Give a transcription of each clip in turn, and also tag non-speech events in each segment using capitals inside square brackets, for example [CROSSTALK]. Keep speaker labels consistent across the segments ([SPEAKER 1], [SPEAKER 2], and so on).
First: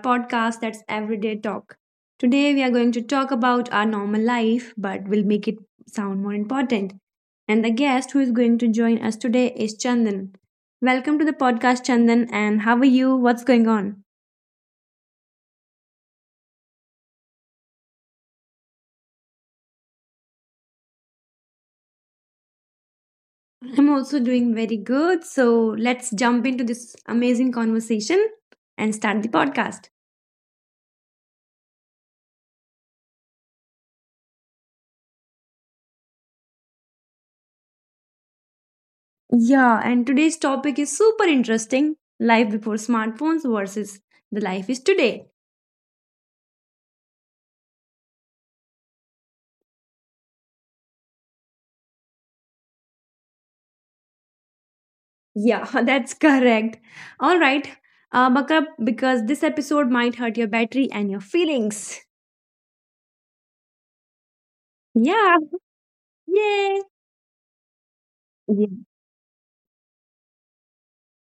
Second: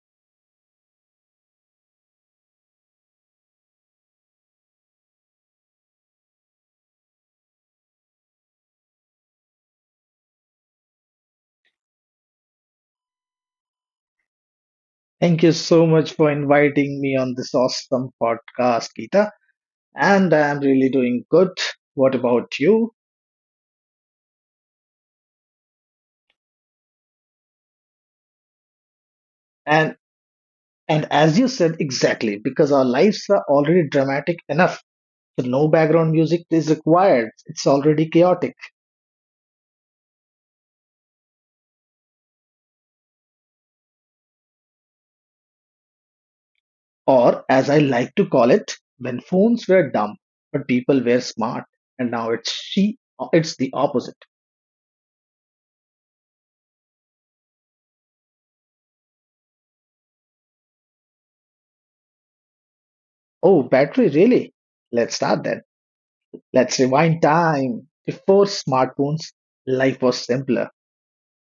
[SPEAKER 1] podcast that's Everyday Talk. Today, we are going to talk about our normal life, but we'll make it sound more important. And the guest who is going to join us today is Chandan. Welcome to the podcast, Chandan, and how are you? What's going on?
[SPEAKER 2] Thank you so much for inviting me on this awesome podcast, Geeta. And I'm really doing good. What about you?
[SPEAKER 1] I'm also doing very good, so let's jump into this amazing conversation and start the podcast.
[SPEAKER 2] And and as you said exactly, because our lives are already dramatic enough, so no background music is required. It's already chaotic.
[SPEAKER 1] Yeah, and today's topic is super interesting, life before smartphones versus the life is today.
[SPEAKER 2] Or as I like to call it, when phones were dumb, but people were smart. And now it's the opposite.
[SPEAKER 1] Yeah, [LAUGHS] that's correct. All right, buck up because this episode might hurt your battery and your feelings.
[SPEAKER 2] Oh, battery, really? Let's
[SPEAKER 1] Yeah,
[SPEAKER 2] start then. Let's
[SPEAKER 1] yay.
[SPEAKER 2] rewind time. Before
[SPEAKER 1] Yeah. yeah. Uh,
[SPEAKER 2] smartphones, life was simpler.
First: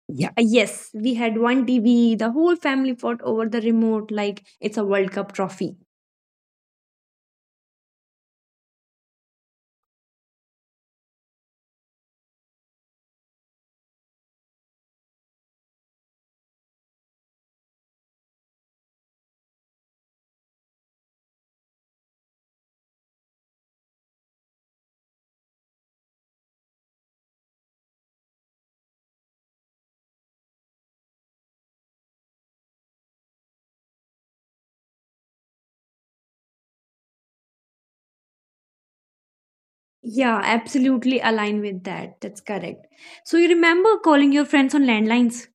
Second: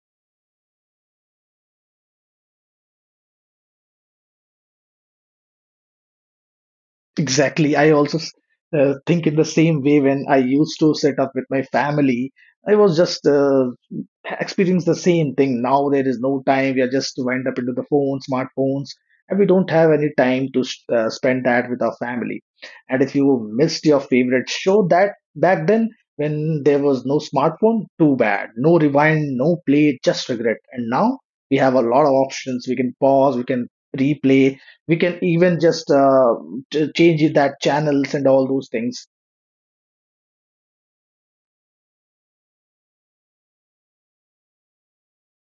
[SPEAKER 1] Yes, we had one TV, the whole family fought over the remote like it's a World Cup trophy.
[SPEAKER 2] Exactly. I also think in the same way when I used to set up with my family. I was just experience the same thing. Now there is no time. We are just wind up into the phone, smartphones, and we don't have any time to spend that with our family. And if you missed your favorite show that back then, when there was no smartphone, too bad. No rewind, no play, just regret. And now we have a lot of options. We can pause. We can replay. We can even just change it that channels and all those things.
[SPEAKER 1] Yeah, absolutely align with that. That's correct. So you remember calling your friends on landlines?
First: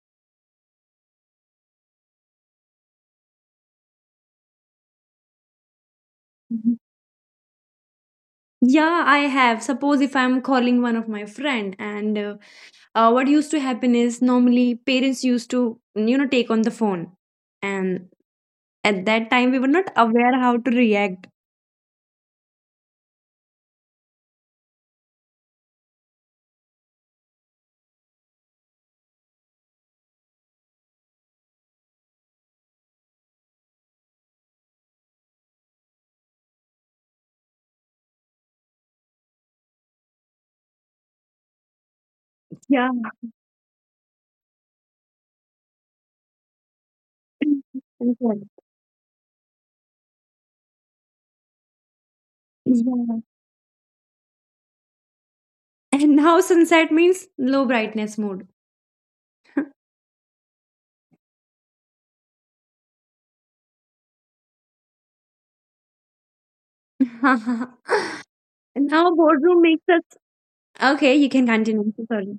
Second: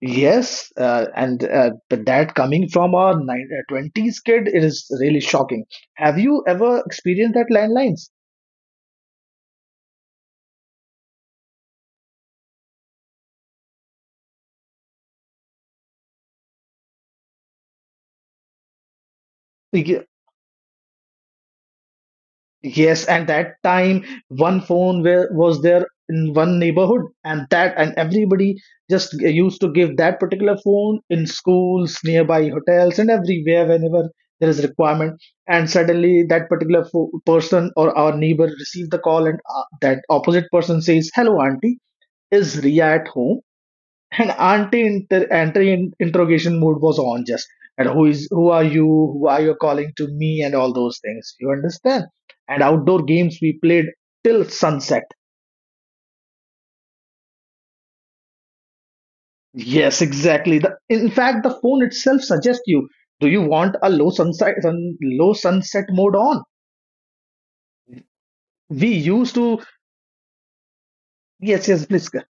[SPEAKER 2] Yes, and but that coming from a 20s kid, it is really shocking. Have you
[SPEAKER 1] Mhm.
[SPEAKER 2] ever experienced that landlines?
[SPEAKER 1] Yeah, I have. Suppose if I'm calling one of my friend and what used to happen is normally parents used to you know take on the phone, and at that time we were not
[SPEAKER 2] Like,
[SPEAKER 1] aware how to react.
[SPEAKER 2] yes, and that time one phone where was there in one neighborhood, and that and everybody just used to give that particular phone in schools, nearby hotels, and everywhere whenever there is requirement. And suddenly that particular person or our neighbor received the call, and that opposite person says, "Hello, auntie, is
[SPEAKER 1] Yeah.
[SPEAKER 2] Ria at home?" And anti inter anti interrogation mode was on. Just and
[SPEAKER 1] [LAUGHS]
[SPEAKER 2] who is
[SPEAKER 1] Sunset.
[SPEAKER 2] who are you, who are you calling to me, and all those things, you understand. And outdoor
[SPEAKER 1] Yeah,
[SPEAKER 2] games we played till sunset.
[SPEAKER 1] and now sunset means low brightness mode.
[SPEAKER 2] Yes, exactly. The, in fact, the phone itself suggests you, do you want a low low sunset mode on.
[SPEAKER 1] [LAUGHS] And
[SPEAKER 2] We
[SPEAKER 1] now
[SPEAKER 2] used
[SPEAKER 1] boardroom
[SPEAKER 2] to,
[SPEAKER 1] makes us, okay you can
[SPEAKER 2] yes,
[SPEAKER 1] continue,
[SPEAKER 2] yes,
[SPEAKER 1] I'm so
[SPEAKER 2] please go.
[SPEAKER 1] sorry.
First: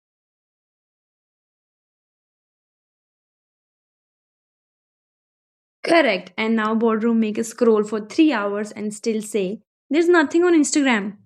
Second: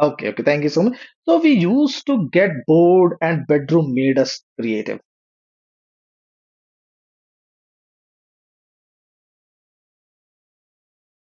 [SPEAKER 2] Okay, okay, thank you so much. So we used to get bored and bedroom made us creative.
[SPEAKER 1] Correct, and now boardroom make us scroll for 3 hours and still say there's nothing on Instagram.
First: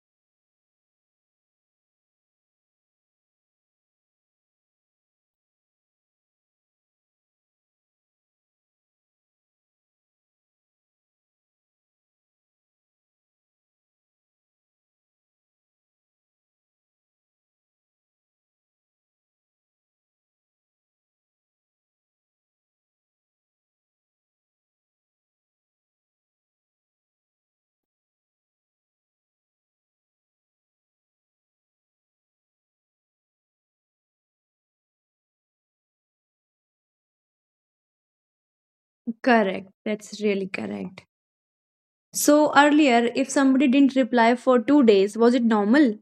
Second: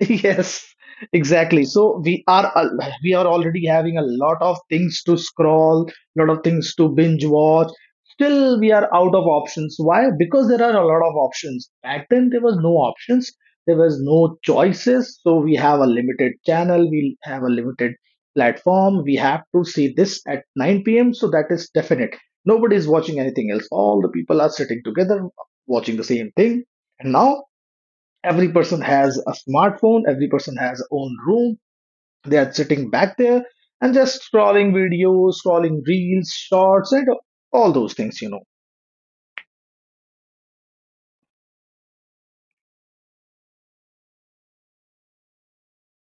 [SPEAKER 2] [LAUGHS] Yes, exactly. So we are already having a lot of things to scroll, lot of things to binge watch. Still, we are out of options. Why? Because there are a lot of options. Back then, there was no options. There was no choices. So we have a limited channel. We have a limited platform. We have to see this at 9 p.m. So that is definite. Nobody is watching anything else. All the people are sitting together, watching the same thing. And now every person has a smartphone, every person has own room, they are sitting back there and just scrolling videos, scrolling reels, shorts, and all those things, you know.
[SPEAKER 1] Correct, that's really correct. So earlier if somebody didn't reply for 2 days, was it normal?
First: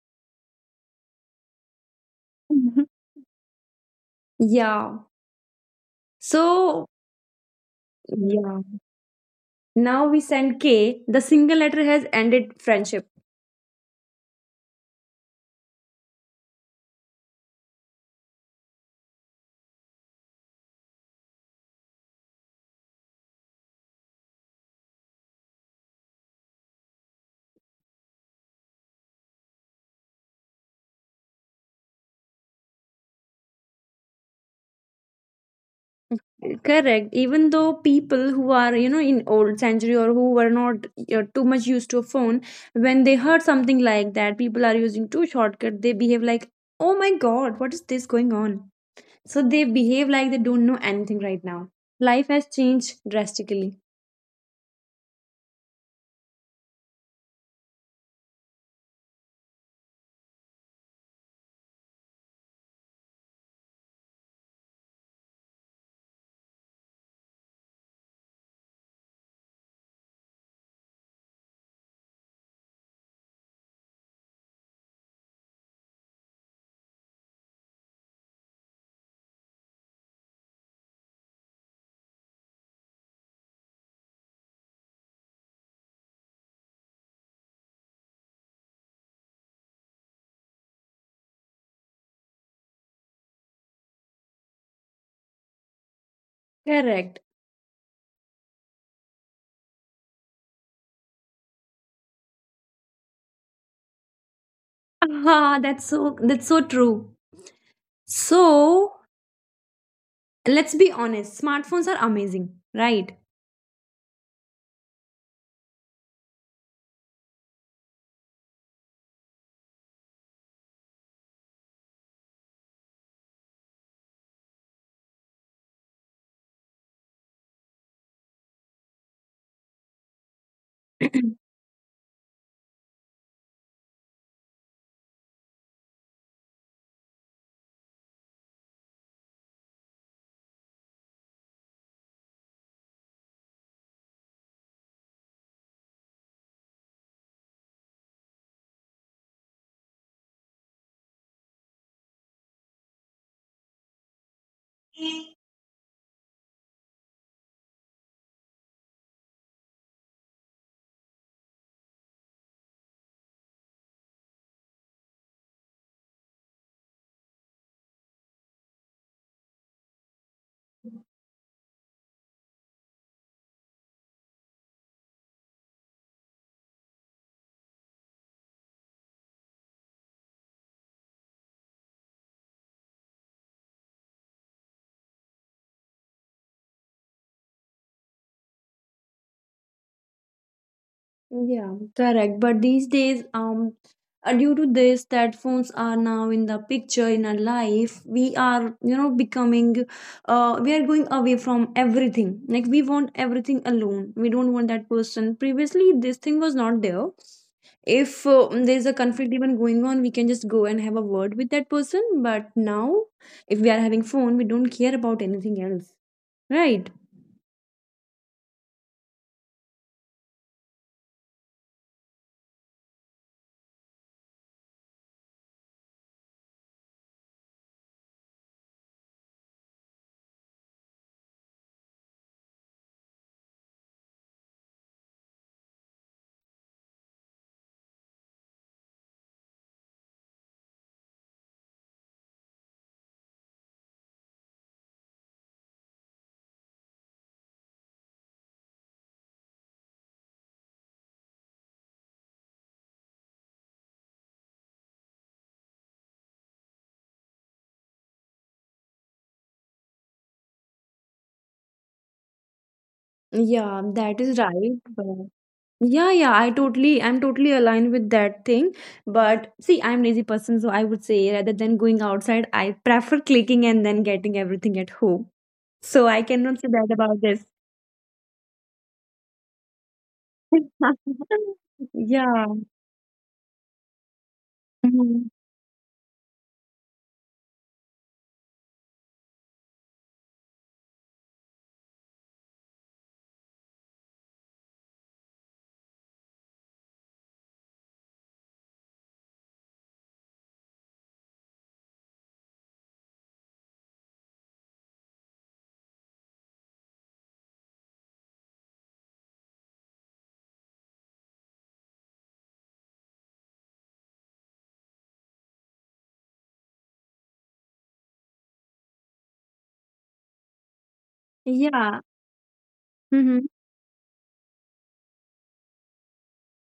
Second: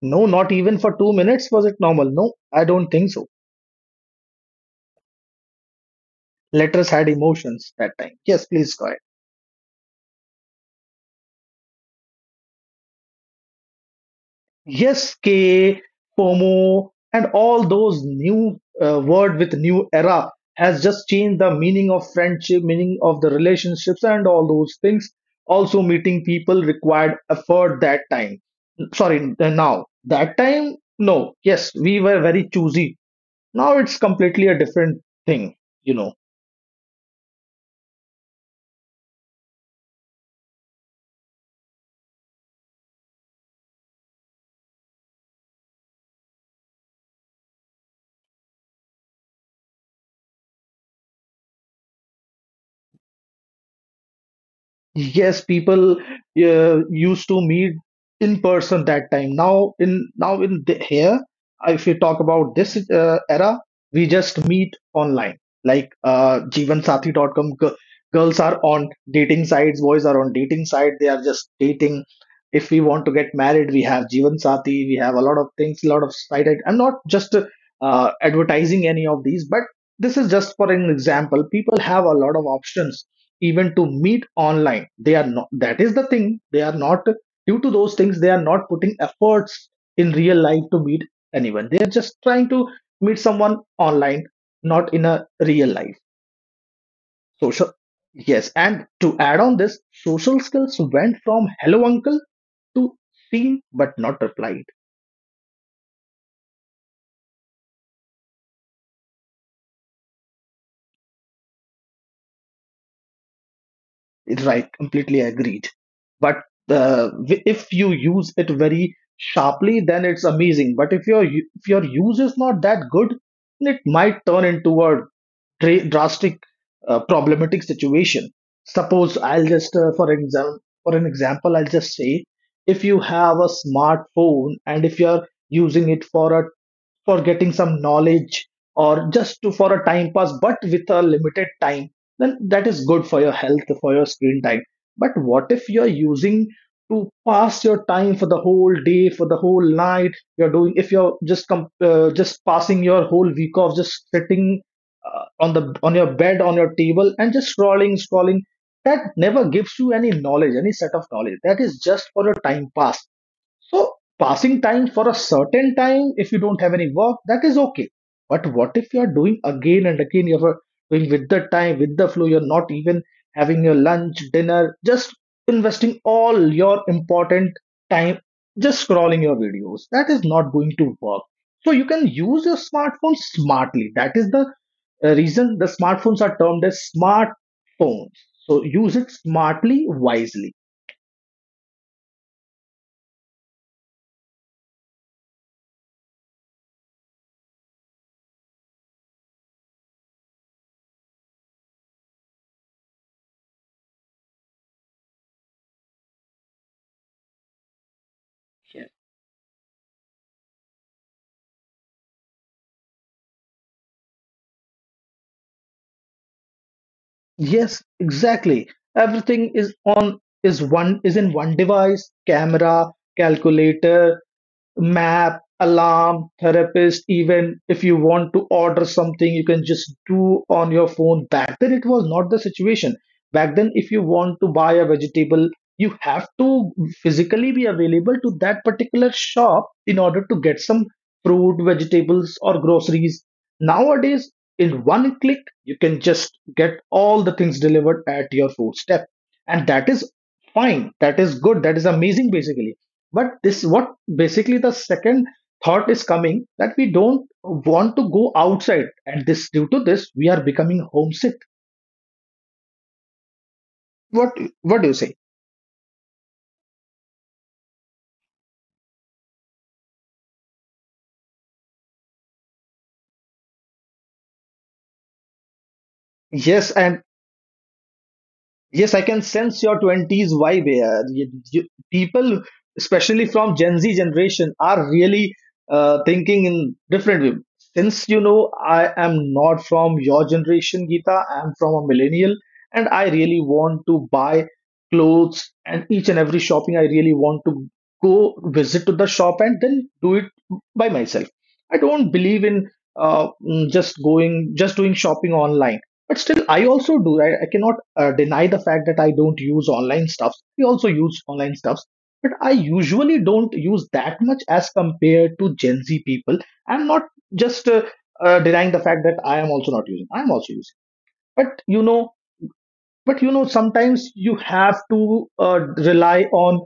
[SPEAKER 2] No, not even for 2 minutes was it normal. No, I
[SPEAKER 1] Mhm.
[SPEAKER 2] don't think so.
[SPEAKER 1] Yeah. So,
[SPEAKER 2] Letters had emotions that time. Yes,
[SPEAKER 1] yeah.
[SPEAKER 2] please go ahead.
[SPEAKER 1] Now we send K. The single letter has ended friendship.
[SPEAKER 2] Yes, K, FOMO, and all those new word with new era has just changed the meaning of friendship, meaning of the relationships, and all those things. Also, meeting people required effort that time. Sorry, now that time, no. Yes, we were very choosy. Now it's completely a different thing. You know.
[SPEAKER 1] Correct. Even though people who are, you know, in old century or who were not too much used to a phone, when they heard something like that, people are using two shortcut, they behave like, oh my God, what is this going on? So they behave like they don't know anything right now. Life has changed drastically.
[SPEAKER 2] Yes, people used to meet in person that time. Now in the, here, if you talk about this era, we just meet online. Like Jeevansathi.com, girls are on dating sites, boys are on dating site. They are just dating. If we want to get married, we have Jeevansathi. We have a lot of things, a lot of site. I'm not just advertising any of these, but this is just for an example. People have a lot of options even to meet online. They are not, that is the thing, they are not, due to those things they are not putting efforts in real life to meet anyone. They are just trying to meet someone online, not in a real life
[SPEAKER 1] Correct. [LAUGHS]
[SPEAKER 2] social. Yes, and to add on this, social skills went from hello uncle to seen but not replied.
[SPEAKER 1] Ah, that's so, that's so true. So let's be honest, smartphones are amazing, right?
[SPEAKER 2] Right, completely agreed. But if you use it very sharply, then it's amazing. But if your use is not that good, then it might turn into a drastic problematic situation. Suppose I'll just for an example
[SPEAKER 1] [CLEARS THROAT]
[SPEAKER 2] I'll just say, if you have a smartphone and if you're using it for a, for getting some knowledge or just to, for a time pass but with a limited time, then that is good for your health, for your screen time. But what if you're using to pass your time for the whole day, for the whole night, you're doing, if you're just just passing your whole week off, just sitting on the, on your bed, on your table, and just scrolling, scrolling. That never gives you any knowledge, any set of knowledge. That is just for your time pass. So passing time for a certain time, if you don't have any work, that is okay. But what if you are doing again and again? You are doing with the time, with the flow. You're not even having your lunch, dinner, just investing all your important time just scrolling your videos. That is not going to work. So you can use your smartphone smartly. That is the reason the smartphones are termed as smartphones. So use it smartly, wisely.
[SPEAKER 1] Yeah. Correct. But these days, due to this, that phones are now in the picture in our life, we are, you know, becoming, we are going away from everything. Like, we want everything alone. We don't want that person. Previously, this thing was not there. If there's a conflict even going on, we can just go and have a word with that person. But now, if we are having phone, we don't care about anything else, right?
[SPEAKER 2] Yes, exactly. Everything is on is one is in one device, camera, calculator, map, alarm, therapist, even if you want to order something, you can just do on your phone. Back then it was not the situation. Back then, if you want to buy a vegetable, you have to physically be available to that particular shop in order to get some fruit vegetables or groceries. Nowadays in one click you can just get all the things delivered at your doorstep. And that is fine, that is good, that is amazing basically. But this, what basically the second thought is coming, that we don't want to go outside, and this due to this we are becoming homesick.
[SPEAKER 1] Yeah, that
[SPEAKER 2] what
[SPEAKER 1] is right.
[SPEAKER 2] what do you
[SPEAKER 1] But
[SPEAKER 2] say?
[SPEAKER 1] yeah, yeah, I'm totally aligned with that thing. But see, I'm lazy person, so I would say rather than going outside, I prefer clicking and then getting everything at home. So I cannot
[SPEAKER 2] Yes,
[SPEAKER 1] say that
[SPEAKER 2] and
[SPEAKER 1] about this.
[SPEAKER 2] yes, I can sense your 20s vibe here. You,
[SPEAKER 1] [LAUGHS]
[SPEAKER 2] you, people,
[SPEAKER 1] Yeah.
[SPEAKER 2] especially from Gen Z generation, are
[SPEAKER 1] Mhm.
[SPEAKER 2] really thinking in different way. Since you know I am not from your generation, Geeta, I'm from a millennial, and I really want to buy clothes and each and every shopping. I really want to go visit to the shop and then do it by myself. I don't believe in just going, just doing shopping online. But still, I also do. I cannot deny the fact that I don't use online stuffs. We also use online stuffs, but I usually don't use that much as compared to Gen Z people. I'm not just denying the fact that I am also not using. I'm also using. But you
[SPEAKER 1] Yeah.
[SPEAKER 2] know, but you
[SPEAKER 1] Hmm.
[SPEAKER 2] know sometimes you have to uh, rely on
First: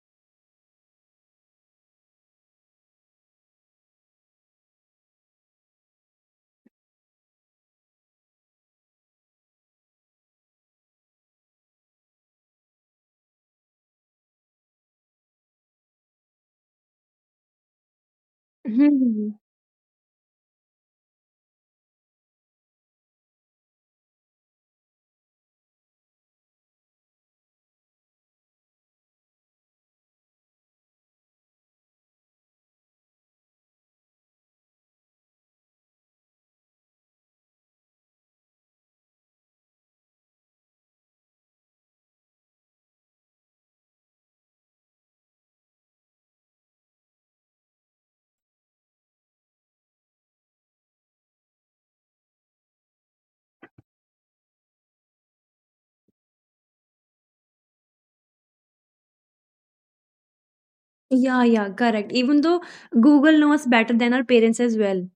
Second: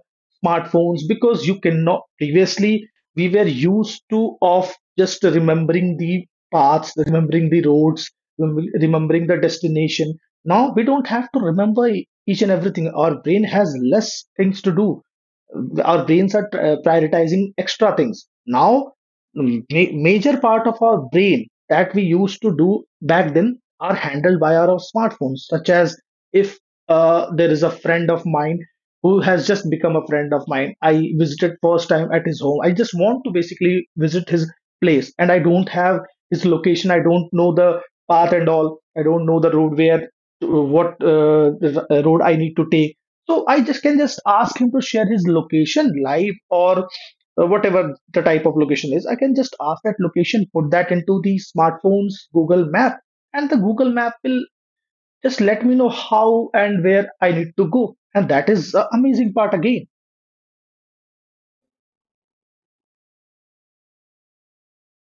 [SPEAKER 2] smartphones because you cannot. Previously we were used to of just remembering the paths, remembering the roads, remembering the destination. Now we don't have to remember each and everything. Our brain has less things to do. Our brains are prioritizing extra things now.
[SPEAKER 1] Hmm.
[SPEAKER 2] Major part of our brain that we used to do back then are handled by our smartphones. Such as, if there is a friend of mine who has just become a friend of mine, I visited first time at his home, I just want to basically visit his place and I don't have his location, I don't know the path and all, I don't know the road where, what the road I need to take. So I just can just ask him to share his location live or whatever the type of location is. I can just ask that location, put that into the smartphone's Google Map, and the Google Map will just let me know how and where I need to go. And that is the amazing part again.
[SPEAKER 1] Yeah, yeah, correct. Even though Google knows better than our parents as well.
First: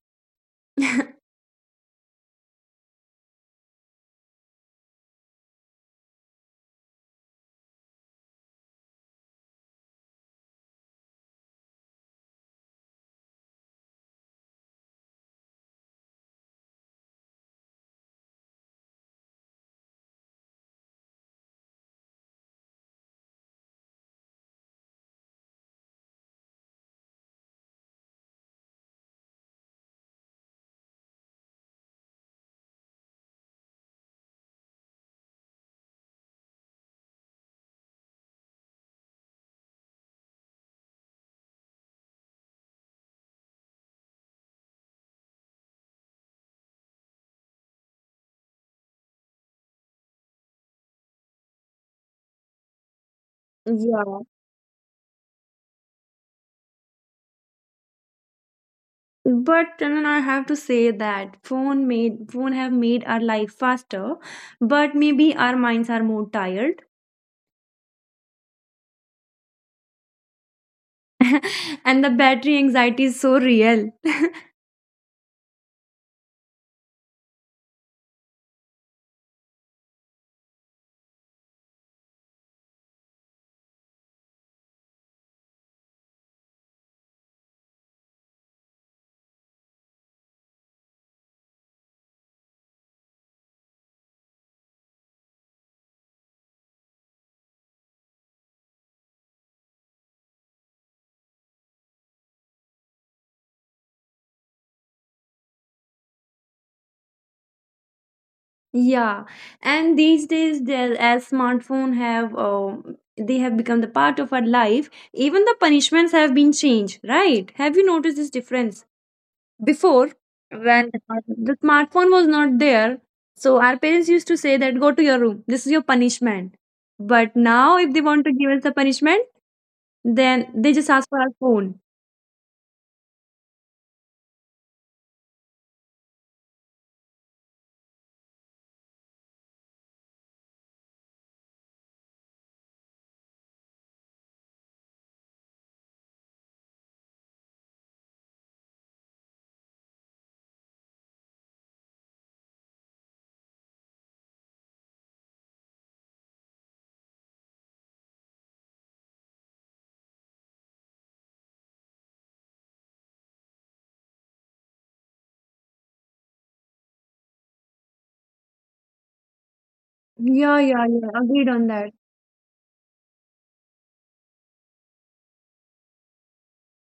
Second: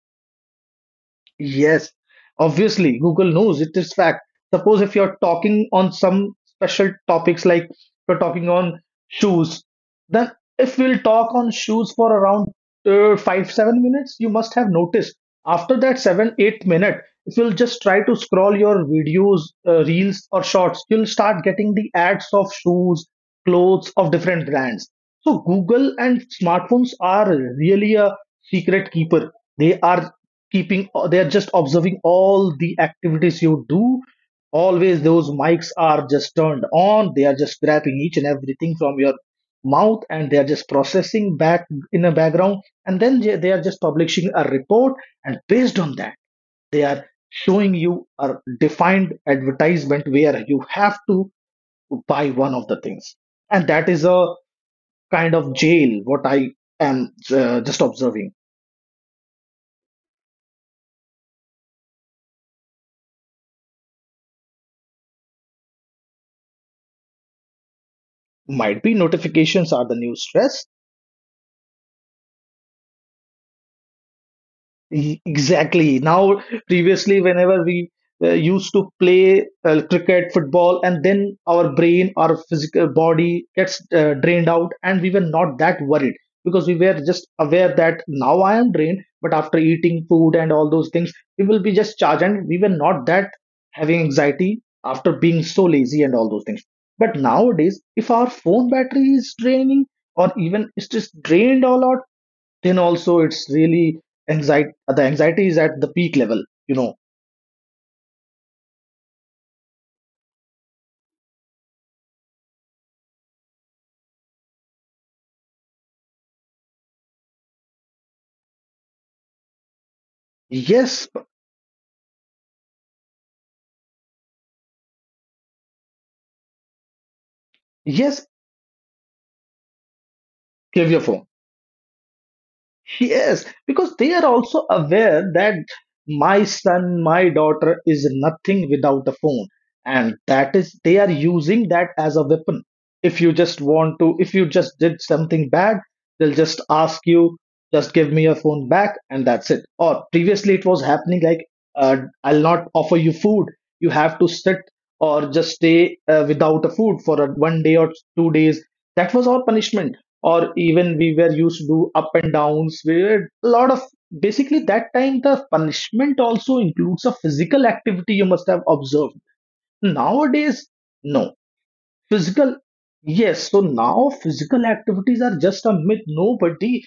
[SPEAKER 2] Yes, obviously Google knows, it is fact. Suppose if you're talking on some special topics, like we're talking on shoes, then if we'll talk on shoes for around five, 7 minutes, you must have noticed after that seven, 8 minute, if you'll just try to scroll your videos, reels, or shorts, you'll start getting the ads of shoes, clothes of different brands. So Google and smartphones are really a secret keeper. They are keeping, they are just observing all the activities you do. Always those mics are just turned on, they are just grabbing each and everything from your mouth, and they are just processing back in a background, and then they are just publishing a report. And based on that, they are showing you a defined advertisement where you have to buy one of the things, and that is
[SPEAKER 1] Yeah.
[SPEAKER 2] a kind of jail what I am just observing.
[SPEAKER 1] But then I have to say that phone made phone have made our life faster, but maybe our minds are more tired,
[SPEAKER 2] Might be notifications are the new stress.
[SPEAKER 1] and the battery anxiety is so real. [LAUGHS]
[SPEAKER 2] Exactly. Now, previously, whenever we used to play cricket, football, and then our brain, our physical body gets drained out, and we were not that worried because we were just aware that now I am drained, but after eating food and all those things, we will be just charged, and we were not that having anxiety after being so lazy and all those things. But nowadays, if our phone battery is draining, or even it's just drained all out, then also it's really anxiety the anxiety is at the peak level, you know.
[SPEAKER 1] Yeah, and these days, as smartphone have they have become the part of our life, even the punishments have been changed, right? Have you noticed this difference? Before, when
[SPEAKER 2] Yes,
[SPEAKER 1] the smartphone was not there, so our parents used to say that go to your room. This is your punishment. But now, if they want to
[SPEAKER 2] yes.
[SPEAKER 1] give us the punishment, then they just ask
[SPEAKER 2] Give your
[SPEAKER 1] for our
[SPEAKER 2] phone.
[SPEAKER 1] phone.
[SPEAKER 2] Yes, because they are also aware that my son, my daughter is nothing without a phone, and that is they are using that as a weapon. If you just want to, if you just did something bad, they'll just ask you, just give me your phone back, and that's it. Or previously it was happening like, uh, I'll not offer you food, you have to sit or just stay without a food for a, 1 day or 2 days. That was our punishment. Or even we were used to do up and downs, we were a lot of, basically that time the punishment also includes a physical activity, you must have observed
[SPEAKER 1] Yeah,
[SPEAKER 2] nowadays.
[SPEAKER 1] yeah, yeah.
[SPEAKER 2] No.
[SPEAKER 1] Agreed on that.
[SPEAKER 2] Physical, yes. So now physical activities are just a myth. Nobody,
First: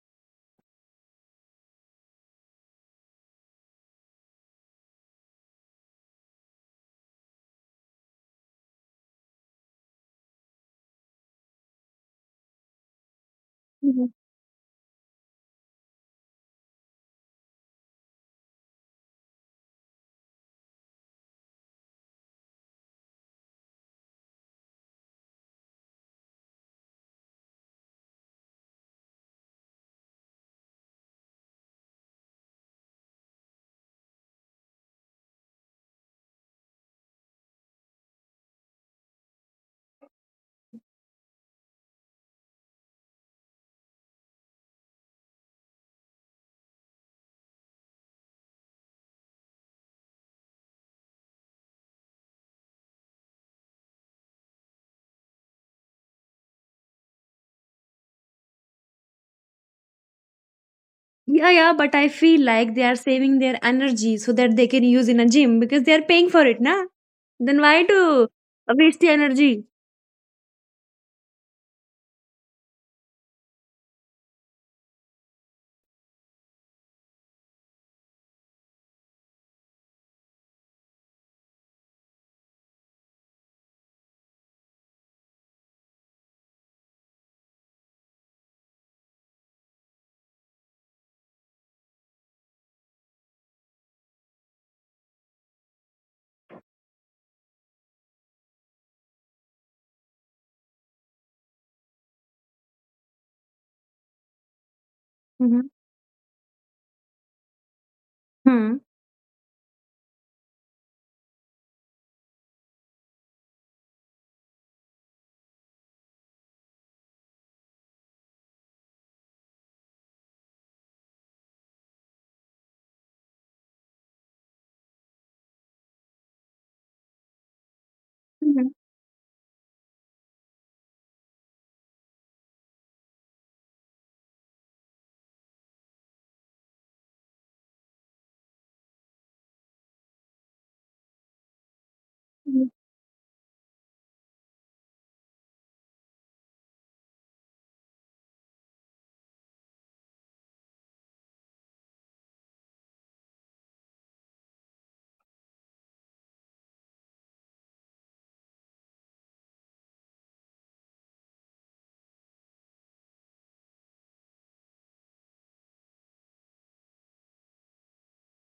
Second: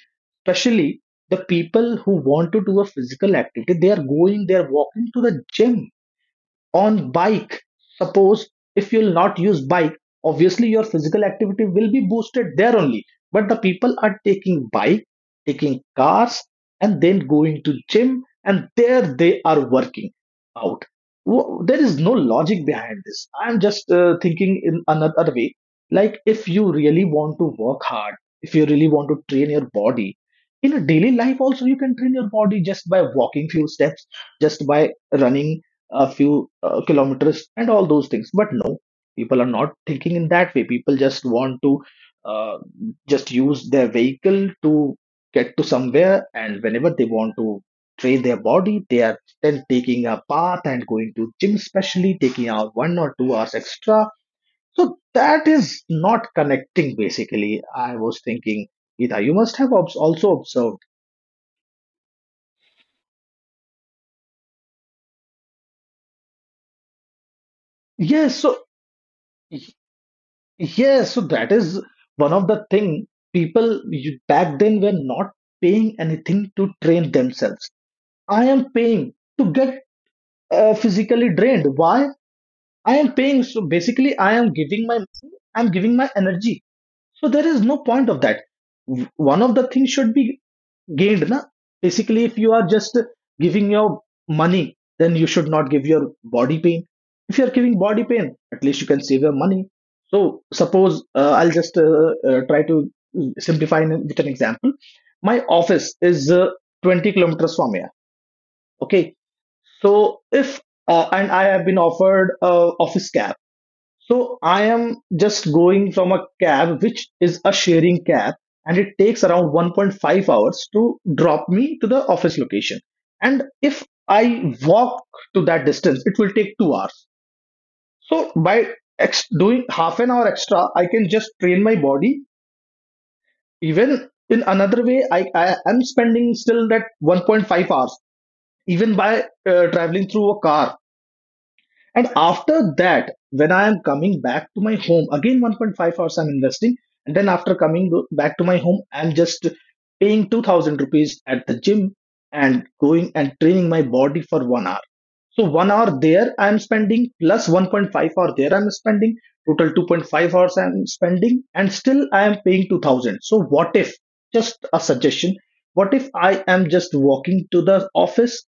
[SPEAKER 2] especially the people who want to do a physical activity, they are going, they are walking to the gym on bike. Suppose if you'll not use bike, obviously your physical activity will be boosted there only, but the people
[SPEAKER 1] Mhm.
[SPEAKER 2] are taking bike, taking cars, and then going to gym, and there they are working out. There is no logic behind this, I'm just thinking in another way. Like if you really want to work hard, if you really want to train your body, in a daily life also you can train your body just by walking few steps, just by running a few kilometers and all those things. But no, people are not thinking in that way. People just want to, uh, just use their vehicle to get to somewhere, and whenever they want to train their body, they are then taking a path and going to gym, especially taking out 1 or 2 hours extra. So that is not connecting, basically I was thinking. Gita, you must have also observed.
[SPEAKER 1] Yeah, yeah, but I feel like they are saving their energy so that they can use in a gym because they are paying for it, na? Then why to
[SPEAKER 2] Yes, so.
[SPEAKER 1] waste the energy?
[SPEAKER 2] Yes, so that is one of the thing. People back then were not paying anything to train themselves. I am paying to get physically drained. Why? I am paying. So basically, I am giving my money, I'm giving my energy. So there is no point of that. One of the things should be gained. Na? Basically, if you are just giving your money, then you should not give your body pain. If you are giving body pain, at least you can save your money. So suppose I'll just try to simplify with an example. My
[SPEAKER 1] Mm-hmm.
[SPEAKER 2] office is 20 kilometers from here.
[SPEAKER 1] Hmm.
[SPEAKER 2] Okay. So if and I have been offered a office cab, so I am just going from a cab, which is a sharing cab, and it takes around 1.5 hours to drop me to the office location. And if I walk to that distance, it will take 2 hours. So by
[SPEAKER 1] Mhm.
[SPEAKER 2] doing half an hour extra, I can just train my body. Even in another way, I am spending still that 1.5 hours, even by traveling through a car. And after that, when I am coming back to my home, again 1.5 hours I'm investing. And then after back to my home, I'm just paying 2000 rupees at the gym and going and training my body for 1 hour. So 1 hour there I'm spending, plus 1.5 hour there I'm spending, total 2.5 hours I'm spending, and still I am paying 2000. So what if, just a suggestion? What if I am just walking to the office?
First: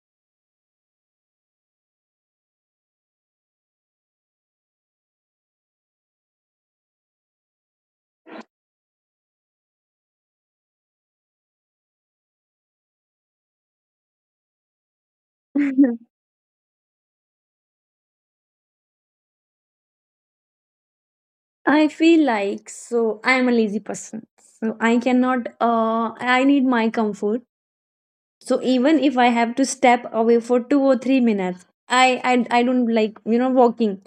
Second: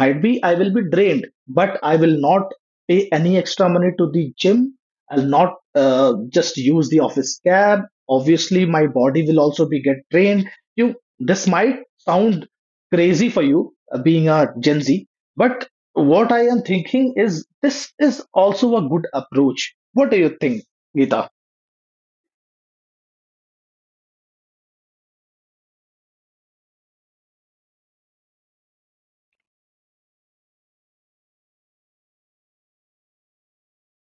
[SPEAKER 2] Might be I will be drained, but I will not pay any extra money to the gym. I'll not just use the office cab, obviously my body will also be get drained. You, this might sound crazy for you, being a Gen Z. But
[SPEAKER 1] [LAUGHS]
[SPEAKER 2] what I am thinking is, this is also a good approach. What do you think, Gita?
[SPEAKER 1] I feel like so I am a lazy person. So I cannot I need my comfort. So even if I have to step away for 2 or 3 minutes, I don't like, you know, walking.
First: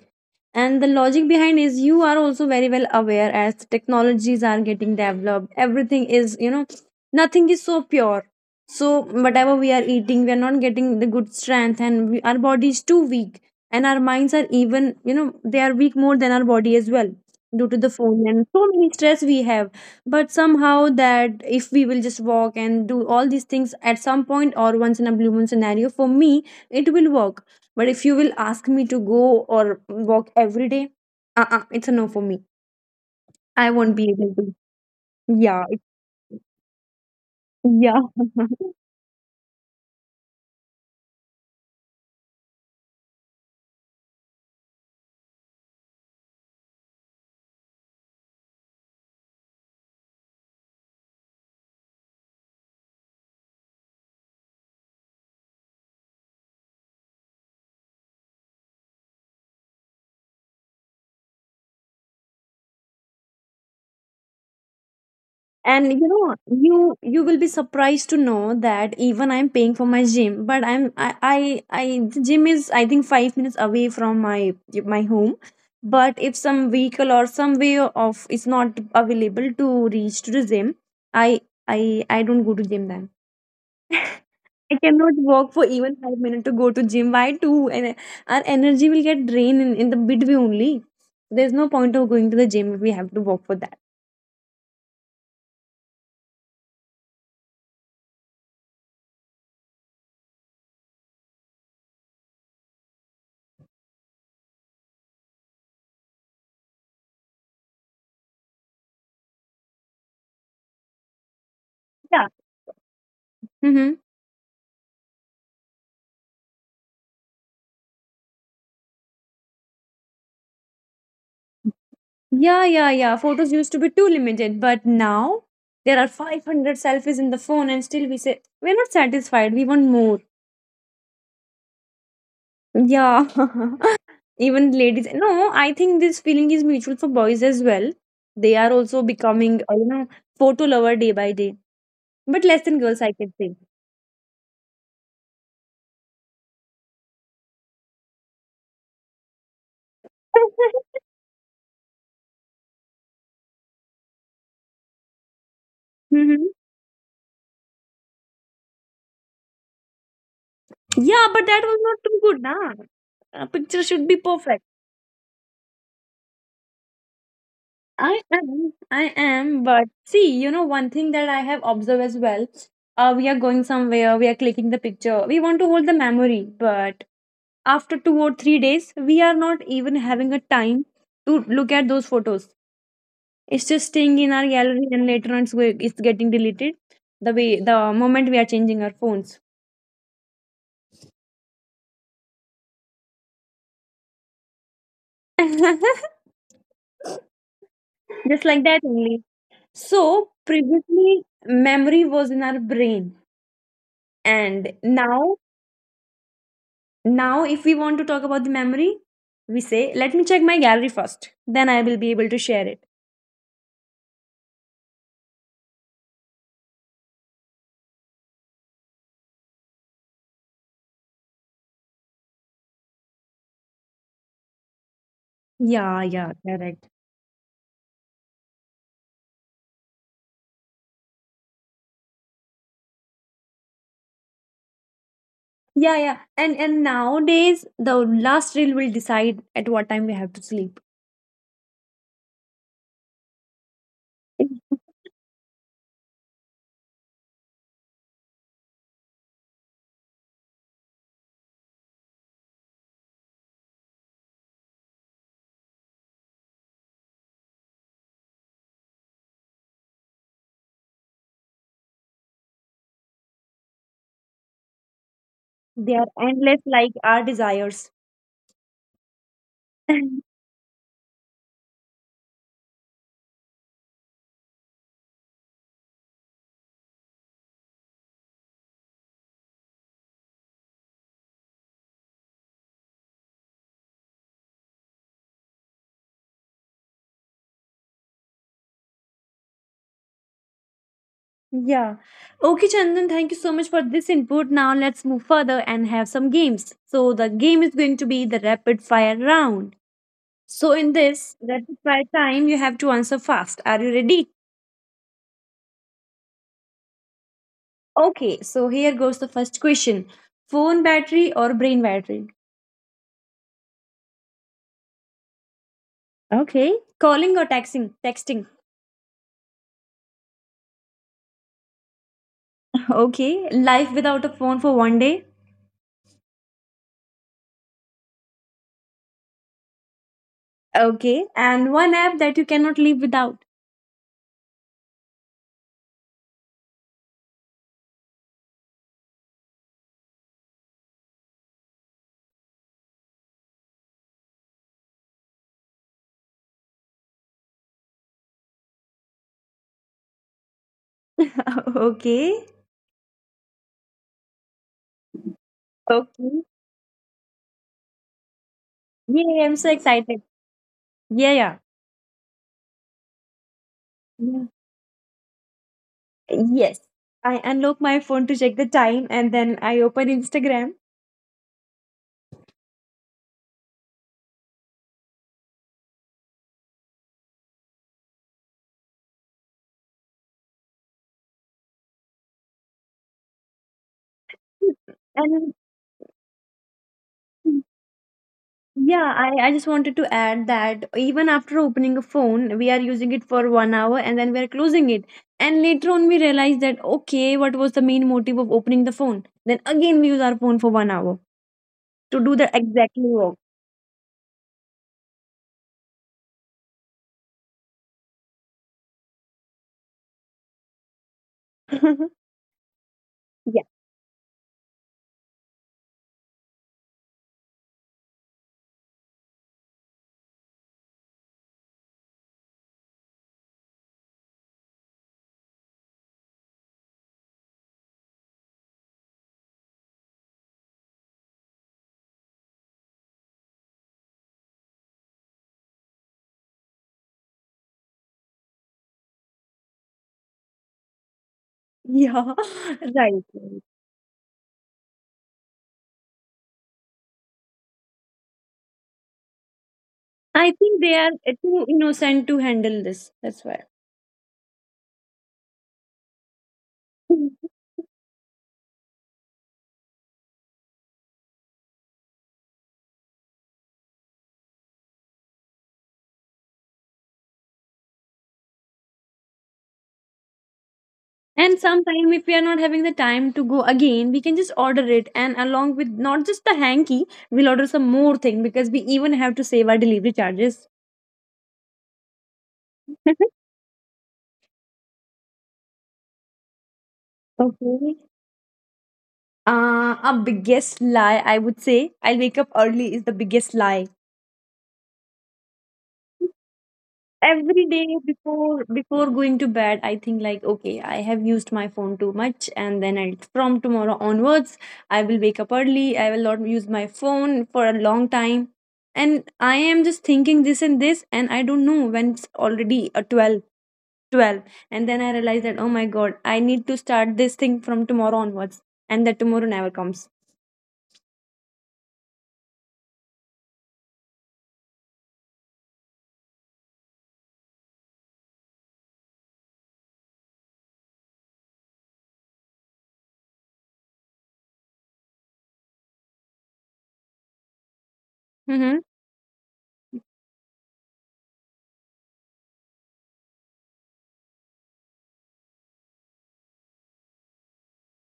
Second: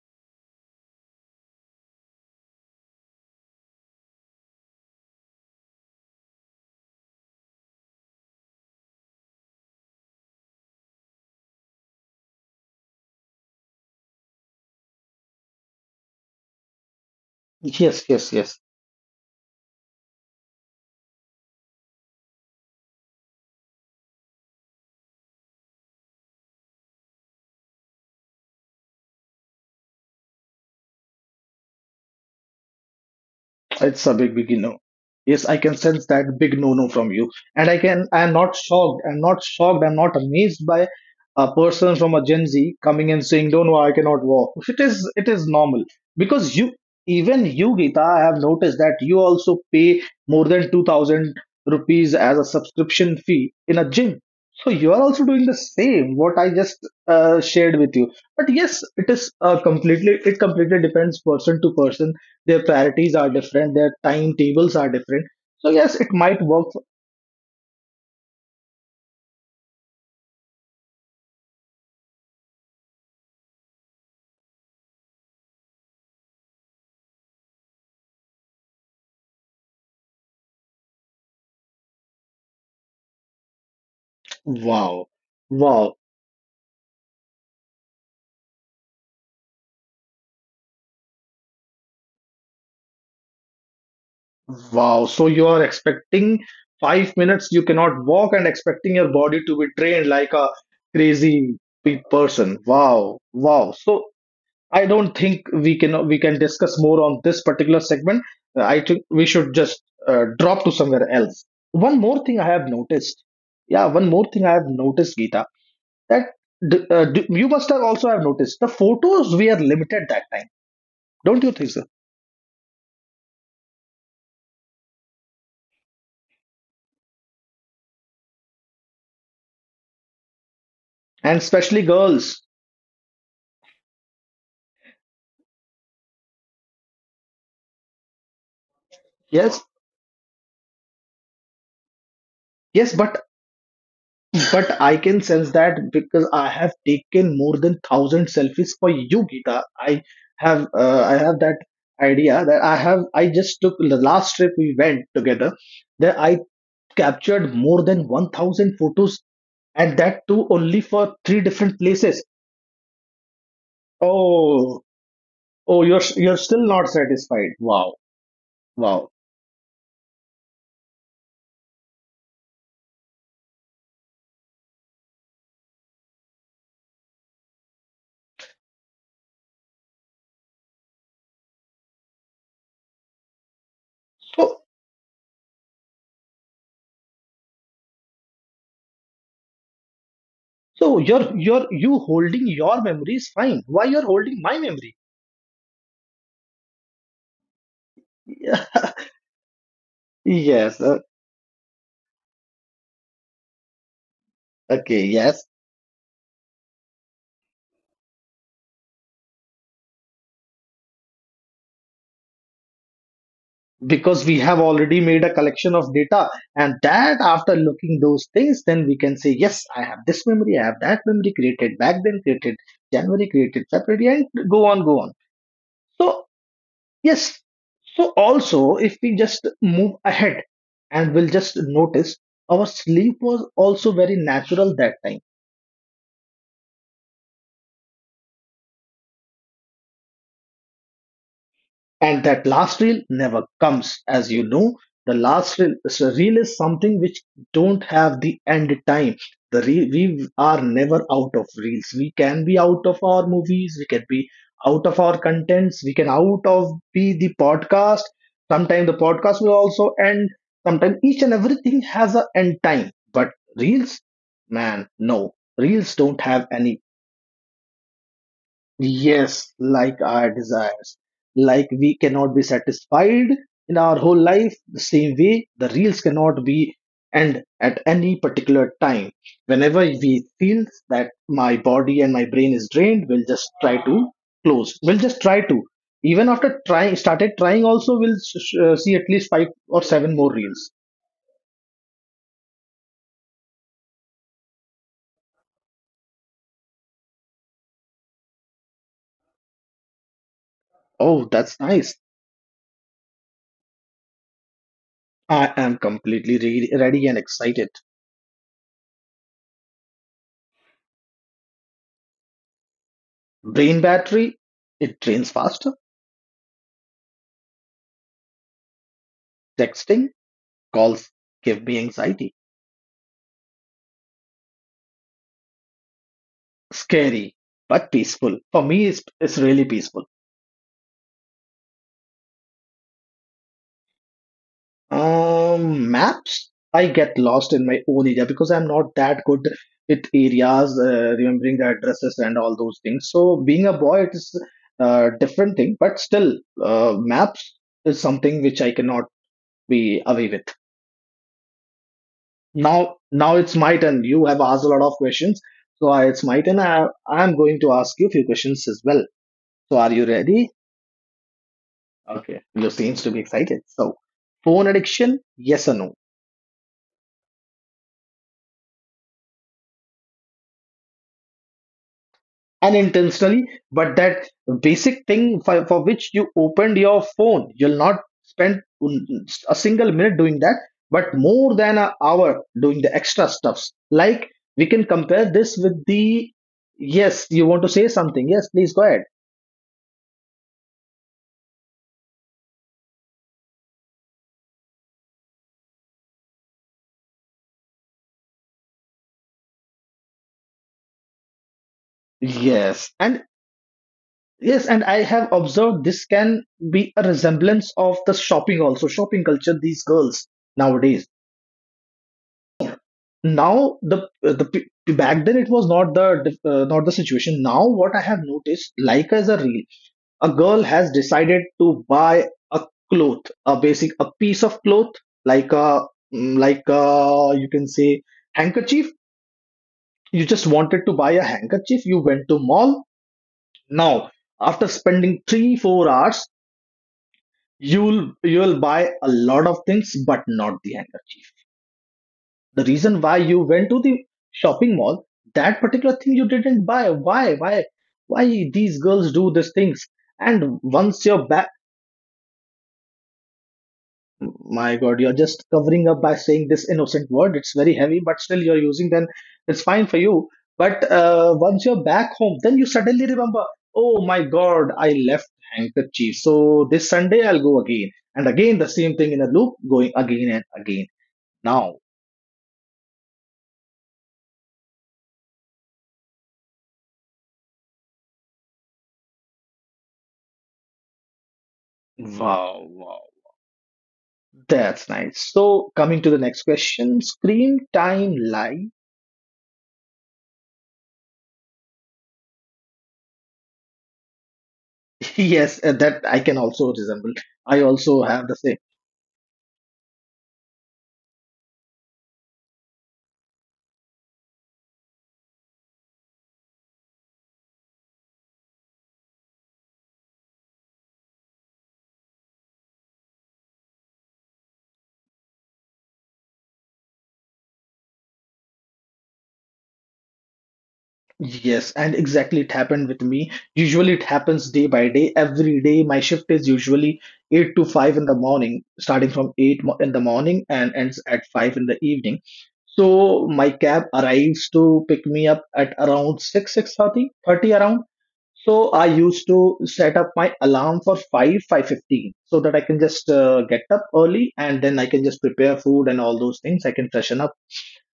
[SPEAKER 1] And the logic behind is you are also very well aware as technologies are getting developed. Everything is, you know, nothing is so pure. So, whatever we are eating, we are not getting the good strength, and we, our body is too weak. And our minds are even, you know, they are weak more than our body as well due to the
[SPEAKER 2] Yes,
[SPEAKER 1] phone
[SPEAKER 2] yes,
[SPEAKER 1] and
[SPEAKER 2] yes.
[SPEAKER 1] so many stress we have. But somehow, that if we will just walk and do all these things at some point or once in a blue moon scenario, for me, it will work, but if you will ask me to go or walk every day, uh-uh, it's a no for me. I won't
[SPEAKER 2] It's a
[SPEAKER 1] be
[SPEAKER 2] big,
[SPEAKER 1] able
[SPEAKER 2] big
[SPEAKER 1] to.
[SPEAKER 2] no. Yes, I
[SPEAKER 1] Yeah,
[SPEAKER 2] can sense that big no no from you. And I
[SPEAKER 1] yeah.
[SPEAKER 2] can, I'm not
[SPEAKER 1] [LAUGHS]
[SPEAKER 2] shocked. I'm not shocked. I'm not amazed by a person from a Gen Z coming and saying, "Don't know, I cannot walk." It is normal because you, even you, Geeta, I have noticed that you also pay more than 2,000 rupees as a subscription fee in a gym. So you are also doing the same. What I just shared with you. But yes, it is completely. It completely depends person to person, their priorities are different, their timetables are different. So
[SPEAKER 1] And
[SPEAKER 2] yes, it
[SPEAKER 1] you know,
[SPEAKER 2] might work.
[SPEAKER 1] you will be surprised to know that even I'm paying for my gym, but I the gym is I think 5 minutes away from my home. But if some vehicle or some way of is not available to reach to the gym, I I don't go to gym then. I
[SPEAKER 2] Wow.
[SPEAKER 1] cannot walk for
[SPEAKER 2] Wow,
[SPEAKER 1] even 5 minutes to go to gym. Why two? And our energy will get drained in the midway only. There's no point of going to the gym if we have to walk for that.
[SPEAKER 2] wow. So you are expecting 5 minutes you cannot walk and expecting your body to be trained like a crazy person. Wow. Wow. So I don't think we can discuss more on this particular segment. I think we should just drop to somewhere else. One more
[SPEAKER 1] Yeah.
[SPEAKER 2] thing I have noticed. Yeah,
[SPEAKER 1] Mm-hmm.
[SPEAKER 2] one more thing I have noticed, Geeta. That you must have also have noticed the photos we are limited that time, don't you think so?
[SPEAKER 1] Yeah, yeah, yeah. Photos used to be too limited, but now there are 500 selfies in the phone, and still we say we're not satisfied. We want more.
[SPEAKER 2] And especially girls.
[SPEAKER 1] Yeah. [LAUGHS] Even ladies. No, I think this feeling is mutual for boys as well. They are also
[SPEAKER 2] Yes,
[SPEAKER 1] becoming, you know, photo lover day by day, but less than
[SPEAKER 2] yes,
[SPEAKER 1] girls, I can say. [LAUGHS]
[SPEAKER 2] but I can sense that because I have taken more than thousand selfies for you, Gita. I have that idea that I have, I just took the last trip we went together. That I
[SPEAKER 1] Mhm.
[SPEAKER 2] captured more than 1,000 photos, and that too only for
[SPEAKER 1] Yeah,
[SPEAKER 2] three
[SPEAKER 1] but that
[SPEAKER 2] different
[SPEAKER 1] was not
[SPEAKER 2] places.
[SPEAKER 1] too good, nah. A picture should be perfect.
[SPEAKER 2] Oh, oh, you're still not satisfied. Wow.
[SPEAKER 1] I
[SPEAKER 2] Wow.
[SPEAKER 1] am, but see, you know, one thing that I have observed as well. We are going somewhere, we are clicking the picture, we want to hold the memory, but after 2 or 3 days, we are not even having a time to look at those photos. It's just staying in our
[SPEAKER 2] So
[SPEAKER 1] gallery, and later on, it's getting deleted. The way the moment we are changing our phones,
[SPEAKER 2] so you're, you holding your memory is fine. Why you're holding my memory?
[SPEAKER 1] [LAUGHS] just like
[SPEAKER 2] [LAUGHS]
[SPEAKER 1] that only. So
[SPEAKER 2] Yes.
[SPEAKER 1] previously memory was in our brain, and
[SPEAKER 2] Okay.
[SPEAKER 1] now
[SPEAKER 2] Yes.
[SPEAKER 1] now if we want to talk about the memory, we say let me check my gallery first, then I will be able to share it.
[SPEAKER 2] Because we have already made a collection of data, and that after looking those things, then we can say yes, I have this memory, I have that memory created back then, created January, created February, and go on, go on.
[SPEAKER 1] Yeah,
[SPEAKER 2] So
[SPEAKER 1] yeah, correct.
[SPEAKER 2] yes. So also, if we just move ahead, and we'll just notice our sleep was also very natural that time.
[SPEAKER 1] Yeah, yeah. And nowadays the last reel will decide at what time we have to sleep.
[SPEAKER 2] And that last reel never comes, as you
[SPEAKER 1] [LAUGHS]
[SPEAKER 2] know. The last reel, so reel is something which don't have the end time. The we are never out of reels. We can be out of our movies. We can be out of our contents. We can out of be the podcast. Sometimes the podcast will also end. Sometimes each and everything has a end time. But reels, man, no. Reels
[SPEAKER 1] They are
[SPEAKER 2] don't have
[SPEAKER 1] endless
[SPEAKER 2] any.
[SPEAKER 1] like our desires.
[SPEAKER 2] Yes, like our
[SPEAKER 1] [LAUGHS]
[SPEAKER 2] desires. Like we cannot be satisfied in our whole life, the same way the reels cannot be end at any particular time. Whenever we feel that my body and my brain is drained, we'll just try to close. We'll just try to. Even after trying, started trying, also we'll see at least 5 or 7 more reels.
[SPEAKER 1] Yeah. Okay, Chandan, thank you so much for this input. Now let's move further and have some games. So the game is going to be the rapid fire round. So, in
[SPEAKER 2] Oh,
[SPEAKER 1] this
[SPEAKER 2] that's
[SPEAKER 1] rapid
[SPEAKER 2] nice.
[SPEAKER 1] fire time, you have to answer fast. Are you ready?
[SPEAKER 2] I am completely ready and excited.
[SPEAKER 1] Okay, so here goes the first question. Phone battery or brain battery?
[SPEAKER 2] Brain battery, it drains faster.
[SPEAKER 1] Okay. Calling or texting? Texting.
[SPEAKER 2] Texting, calls give me anxiety.
[SPEAKER 1] Okay. Life without a phone for 1 day?
[SPEAKER 2] Scary, but peaceful. For me, it's really peaceful.
[SPEAKER 1] Okay. And one app that you cannot live without?
[SPEAKER 2] Maps, I get lost in my own area because I'm not that good with areas, remembering the addresses and all those things. So being a boy, it is a different thing, but still, maps is something which I cannot be away with.
[SPEAKER 1] [LAUGHS] Okay.
[SPEAKER 2] Now, now it's my turn. You have asked a lot of questions, so I, it's my
[SPEAKER 1] Okay.
[SPEAKER 2] turn. I'm going to ask you a few questions as well.
[SPEAKER 1] Yay, I'm so
[SPEAKER 2] So are you
[SPEAKER 1] excited.
[SPEAKER 2] ready?
[SPEAKER 1] Yeah, yeah.
[SPEAKER 2] Okay, you seems to be excited. So,
[SPEAKER 1] Yeah.
[SPEAKER 2] phone addiction, yes or no?
[SPEAKER 1] Yes. I unlock my phone to check the time and then I open Instagram.
[SPEAKER 2] Unintentionally, but that basic thing for which you opened your phone, you'll not spend a single minute doing that, but more than an hour doing the extra stuffs. Like we can
[SPEAKER 1] [LAUGHS]
[SPEAKER 2] compare this
[SPEAKER 1] And
[SPEAKER 2] with the, yes, you want to say something? Yes, please go ahead.
[SPEAKER 1] yeah, I just wanted to add that even after opening a phone, we are using it for 1 hour and then we are closing it. And later on, we realize that, okay, what was the main motive of opening the phone? Then again, we use our phone for 1 hour to do the
[SPEAKER 2] Yes,
[SPEAKER 1] exactly
[SPEAKER 2] and
[SPEAKER 1] work.
[SPEAKER 2] yes, and I have observed this can be a resemblance of the shopping also, shopping culture. These girls nowadays,
[SPEAKER 1] [LAUGHS] Yeah,
[SPEAKER 2] now back then it was not the not the situation now, what I have noticed, like, as a reel, a girl has decided to buy a cloth a basic a piece of cloth, like a mm, like a, you can say handkerchief. You just wanted to buy a handkerchief, you went to mall. Now, after spending 3 4 hours, you'll buy a lot of things but not the handkerchief.
[SPEAKER 1] yeah,
[SPEAKER 2] The
[SPEAKER 1] [LAUGHS]
[SPEAKER 2] reason
[SPEAKER 1] right.
[SPEAKER 2] why you
[SPEAKER 1] Right.
[SPEAKER 2] went to the shopping mall, that particular thing you didn't buy. Why these girls do these things?
[SPEAKER 1] I
[SPEAKER 2] And
[SPEAKER 1] think they
[SPEAKER 2] once
[SPEAKER 1] are
[SPEAKER 2] you're back,
[SPEAKER 1] too innocent to handle this. That's why.
[SPEAKER 2] my god, you're just covering up by saying this innocent word.
[SPEAKER 1] [LAUGHS]
[SPEAKER 2] It's very heavy but still you're using, then it's fine for you. But once you're back home, then you suddenly remember, oh my god, I left handkerchief. So this Sunday I'll go again and again, the same thing in a loop, going again and again.
[SPEAKER 1] And
[SPEAKER 2] Now,
[SPEAKER 1] sometime if we are not having the time to go again, we can just order it and along with not just the hanky, we'll order some more thing because we even have to save our delivery charges.
[SPEAKER 2] wow, wow!
[SPEAKER 1] [LAUGHS]
[SPEAKER 2] That's nice. So, coming to the next question: screen
[SPEAKER 1] Okay.
[SPEAKER 2] time lie.
[SPEAKER 1] A biggest lie I would say I'll wake up early is the biggest lie.
[SPEAKER 2] [LAUGHS] Yes, that I can also resemble. I
[SPEAKER 1] Every day
[SPEAKER 2] also have the same.
[SPEAKER 1] before going to bed, I think like okay, I have used my phone too much, and then from tomorrow onwards I will wake up early, I will not use my phone for a long time, and I am just thinking this and this, and I don't know when it's already a twelve, and then I realize that oh my God, I need to start this thing from tomorrow onwards, and that tomorrow never comes.
[SPEAKER 2] Yes, and exactly it happened with me. Usually it happens day by day. Every day my shift is usually 8 to 5 in the morning, starting from 8 in the morning and ends at 5 in the evening. So my cab arrives to pick me up at around 6, 6:30, thirty around. So
[SPEAKER 1] Mm-hmm.
[SPEAKER 2] I used to set up my alarm for 5, 5:15 so that I can just get up early, and then I can just prepare food and all those things. I can freshen up.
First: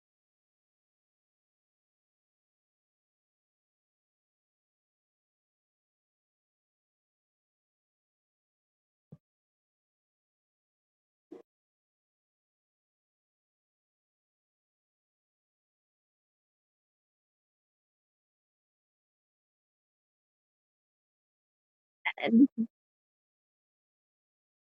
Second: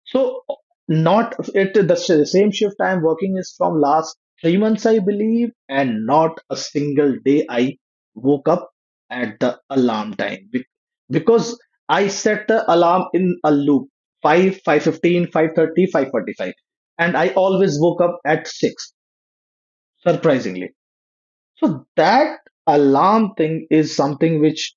[SPEAKER 2] So, not same shift I'm working is from last 3 months, I believe, and not a single day I woke up at the alarm time, because I set the alarm in a loop: 5, thirty five forty five, forty-five, and I always woke up at 6, surprisingly. So that alarm thing is something which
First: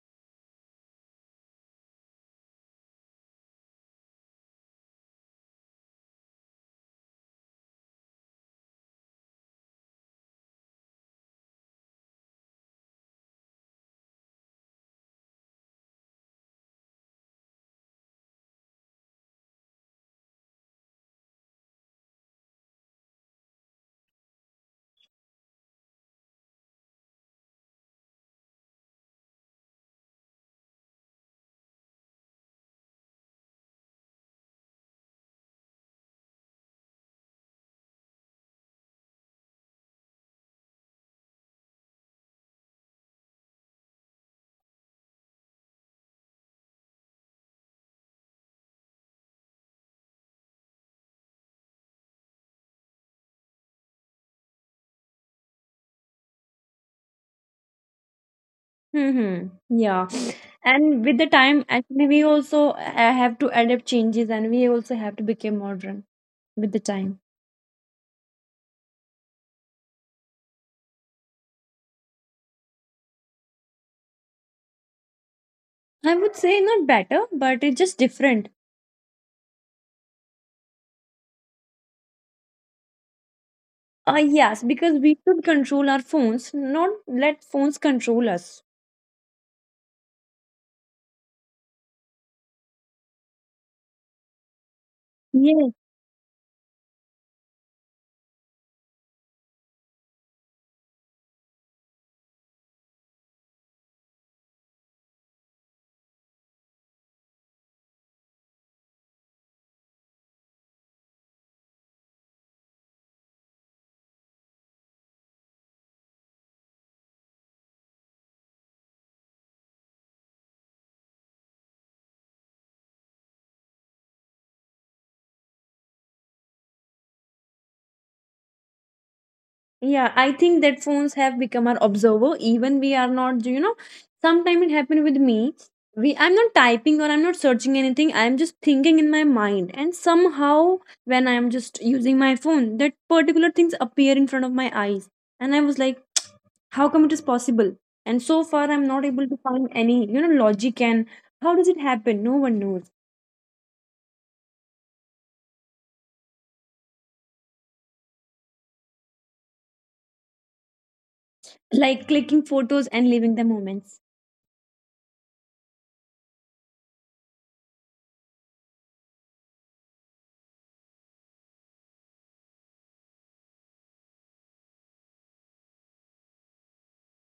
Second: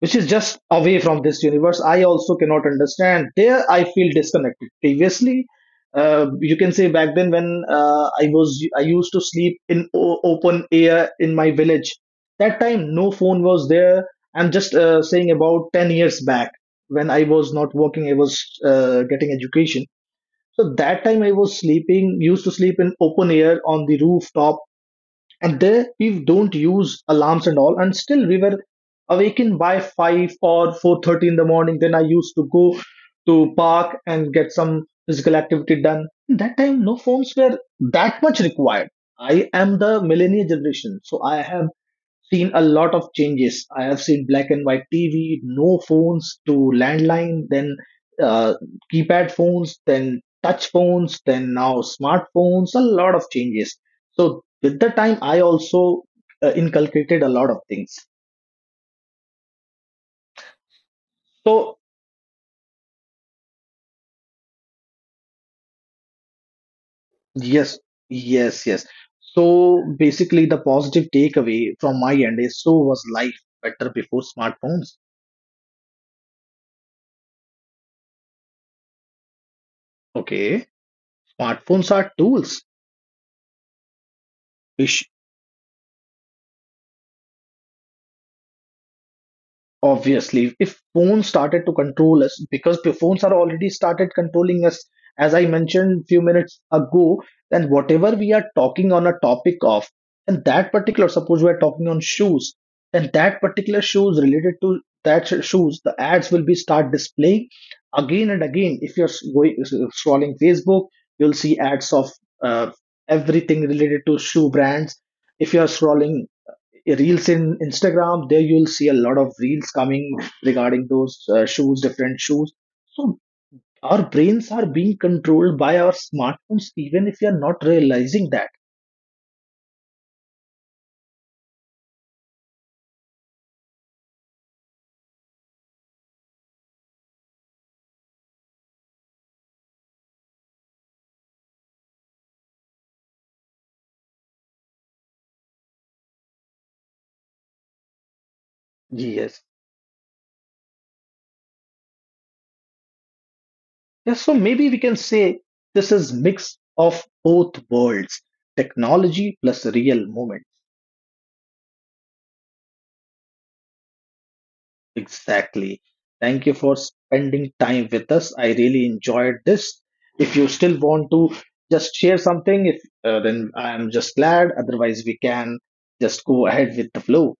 [SPEAKER 2] is just away from this universe. I also cannot understand. There, I feel disconnected. Previously, you can say back then when I used to sleep in open air in my village. That time, no phone was there. I'm just saying about 10 years back, when I was not working, I was getting education. So that time I was sleeping, used to sleep in open air on the rooftop, and there we don't use alarms and all, and still we were awakened by 5 or 4:30 in the morning. Then I used to go to park and get some physical activity done. That time no phones were that much required. I am the millennial generation, so I have seen a lot of changes. I have seen black and white TV, no phones to landline, then uh, keypad phones, then touch phones, then now smartphones, a lot of changes. So, with the time, I also inculcated a lot of things.
[SPEAKER 1] Mm-hmm. Yeah. And with the time,
[SPEAKER 2] So,
[SPEAKER 1] actually, we also have to adapt changes and we also have to become modern with the time.
[SPEAKER 2] yes, yes, yes. So, basically, the positive takeaway from my end is, so was life better before smartphones?
[SPEAKER 1] I would say not better, but it's just different.
[SPEAKER 2] Okay, smartphones are tools.
[SPEAKER 1] Yes,
[SPEAKER 2] We
[SPEAKER 1] because we should control our phones, not let phones control us.
[SPEAKER 2] Obviously, if phones started to control us, because the phones are already started controlling us, as I
[SPEAKER 1] Yes.
[SPEAKER 2] mentioned few minutes ago, then whatever we are talking on a topic of, and that particular, suppose we are talking on shoes, then that particular shoes related to shoes, the ads will be start displaying again and again. If you're scrolling Facebook, you'll see ads of uh, everything related to shoe brands. If you're scrolling reels in Instagram, there you'll see a lot of reels coming regarding those shoes different shoes. So our brains are being controlled by our smartphones, even if we are not realizing that.
[SPEAKER 1] Yeah, I think that phones have become our observer. Even we are not, you know, sometimes it happened with me. We I'm not typing or I'm not searching anything. I'm just thinking in my mind. And somehow when I'm just using my phone, that particular things appear in front of my eyes. And I was like, how come it is possible? And so far I'm not able to
[SPEAKER 2] Yes,
[SPEAKER 1] find any, you know, logic and how does it happen? No one knows.
[SPEAKER 2] yes. So maybe we can say this is mix of both worlds: technology plus real moment.
[SPEAKER 1] Like clicking photos and leaving the moments.
[SPEAKER 2] Exactly. Thank you for spending time with us. I really enjoyed this. If you still want to just share something, if then I'm just glad. Otherwise, we can just go ahead with the flow.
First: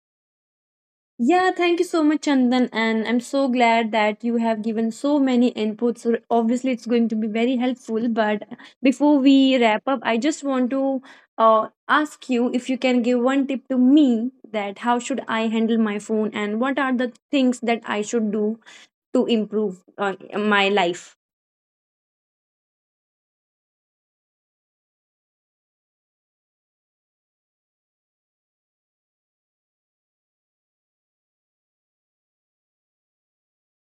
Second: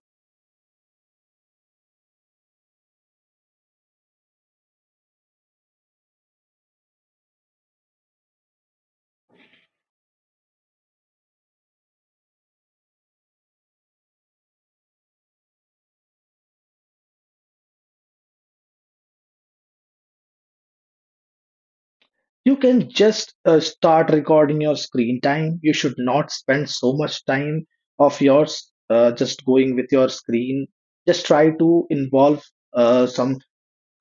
[SPEAKER 1] Yeah, thank you so much, Chandan. And I'm so glad that you have given so many inputs. So obviously, it's going to be very helpful. But before we wrap up, I just want to ask you if you can give one tip to me that how should I handle my phone and what are the things that I should do to improve my life.
[SPEAKER 2] You can just start recording your screen time. You should not spend so much time of yours, just going with your screen. Just try to involve some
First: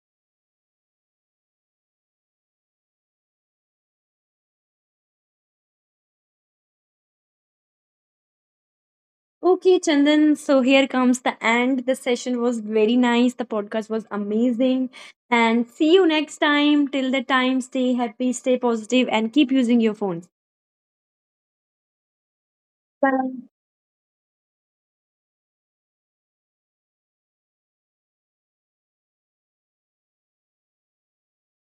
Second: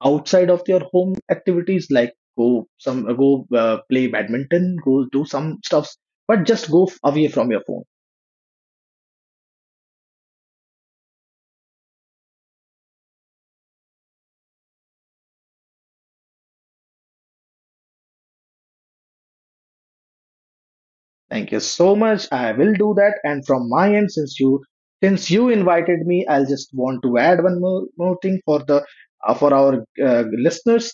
[SPEAKER 2] outside of your home activities, like go some go play badminton, go do some stuffs, but just away from your phone.
[SPEAKER 1] Okay, Chandan. So here comes the end. The session was very nice. The podcast was amazing. And see you next time. Till the time, stay happy, stay positive, and keep using your phones.
[SPEAKER 2] Thank you so much, I
[SPEAKER 1] Bye.
[SPEAKER 2] will do that. And from my end, since you invited me, I'll just want to add one more thing for the for our listeners.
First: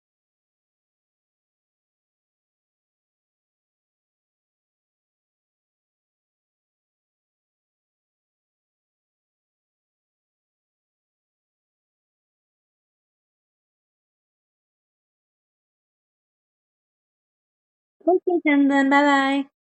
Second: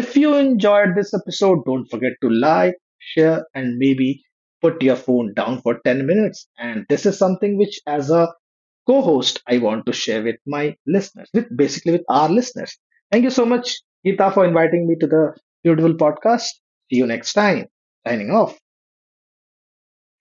[SPEAKER 2] If you enjoyed this episode, don't forget to like, share, and maybe put your phone down for 10 minutes. And this is something which, as a co host, I want to share with my listeners, with basically with our listeners. Thank you so much, Geeta, for inviting me to the beautiful podcast. See you next time. Signing
[SPEAKER 1] Okay,
[SPEAKER 2] off.
[SPEAKER 1] Chandan. Bye bye.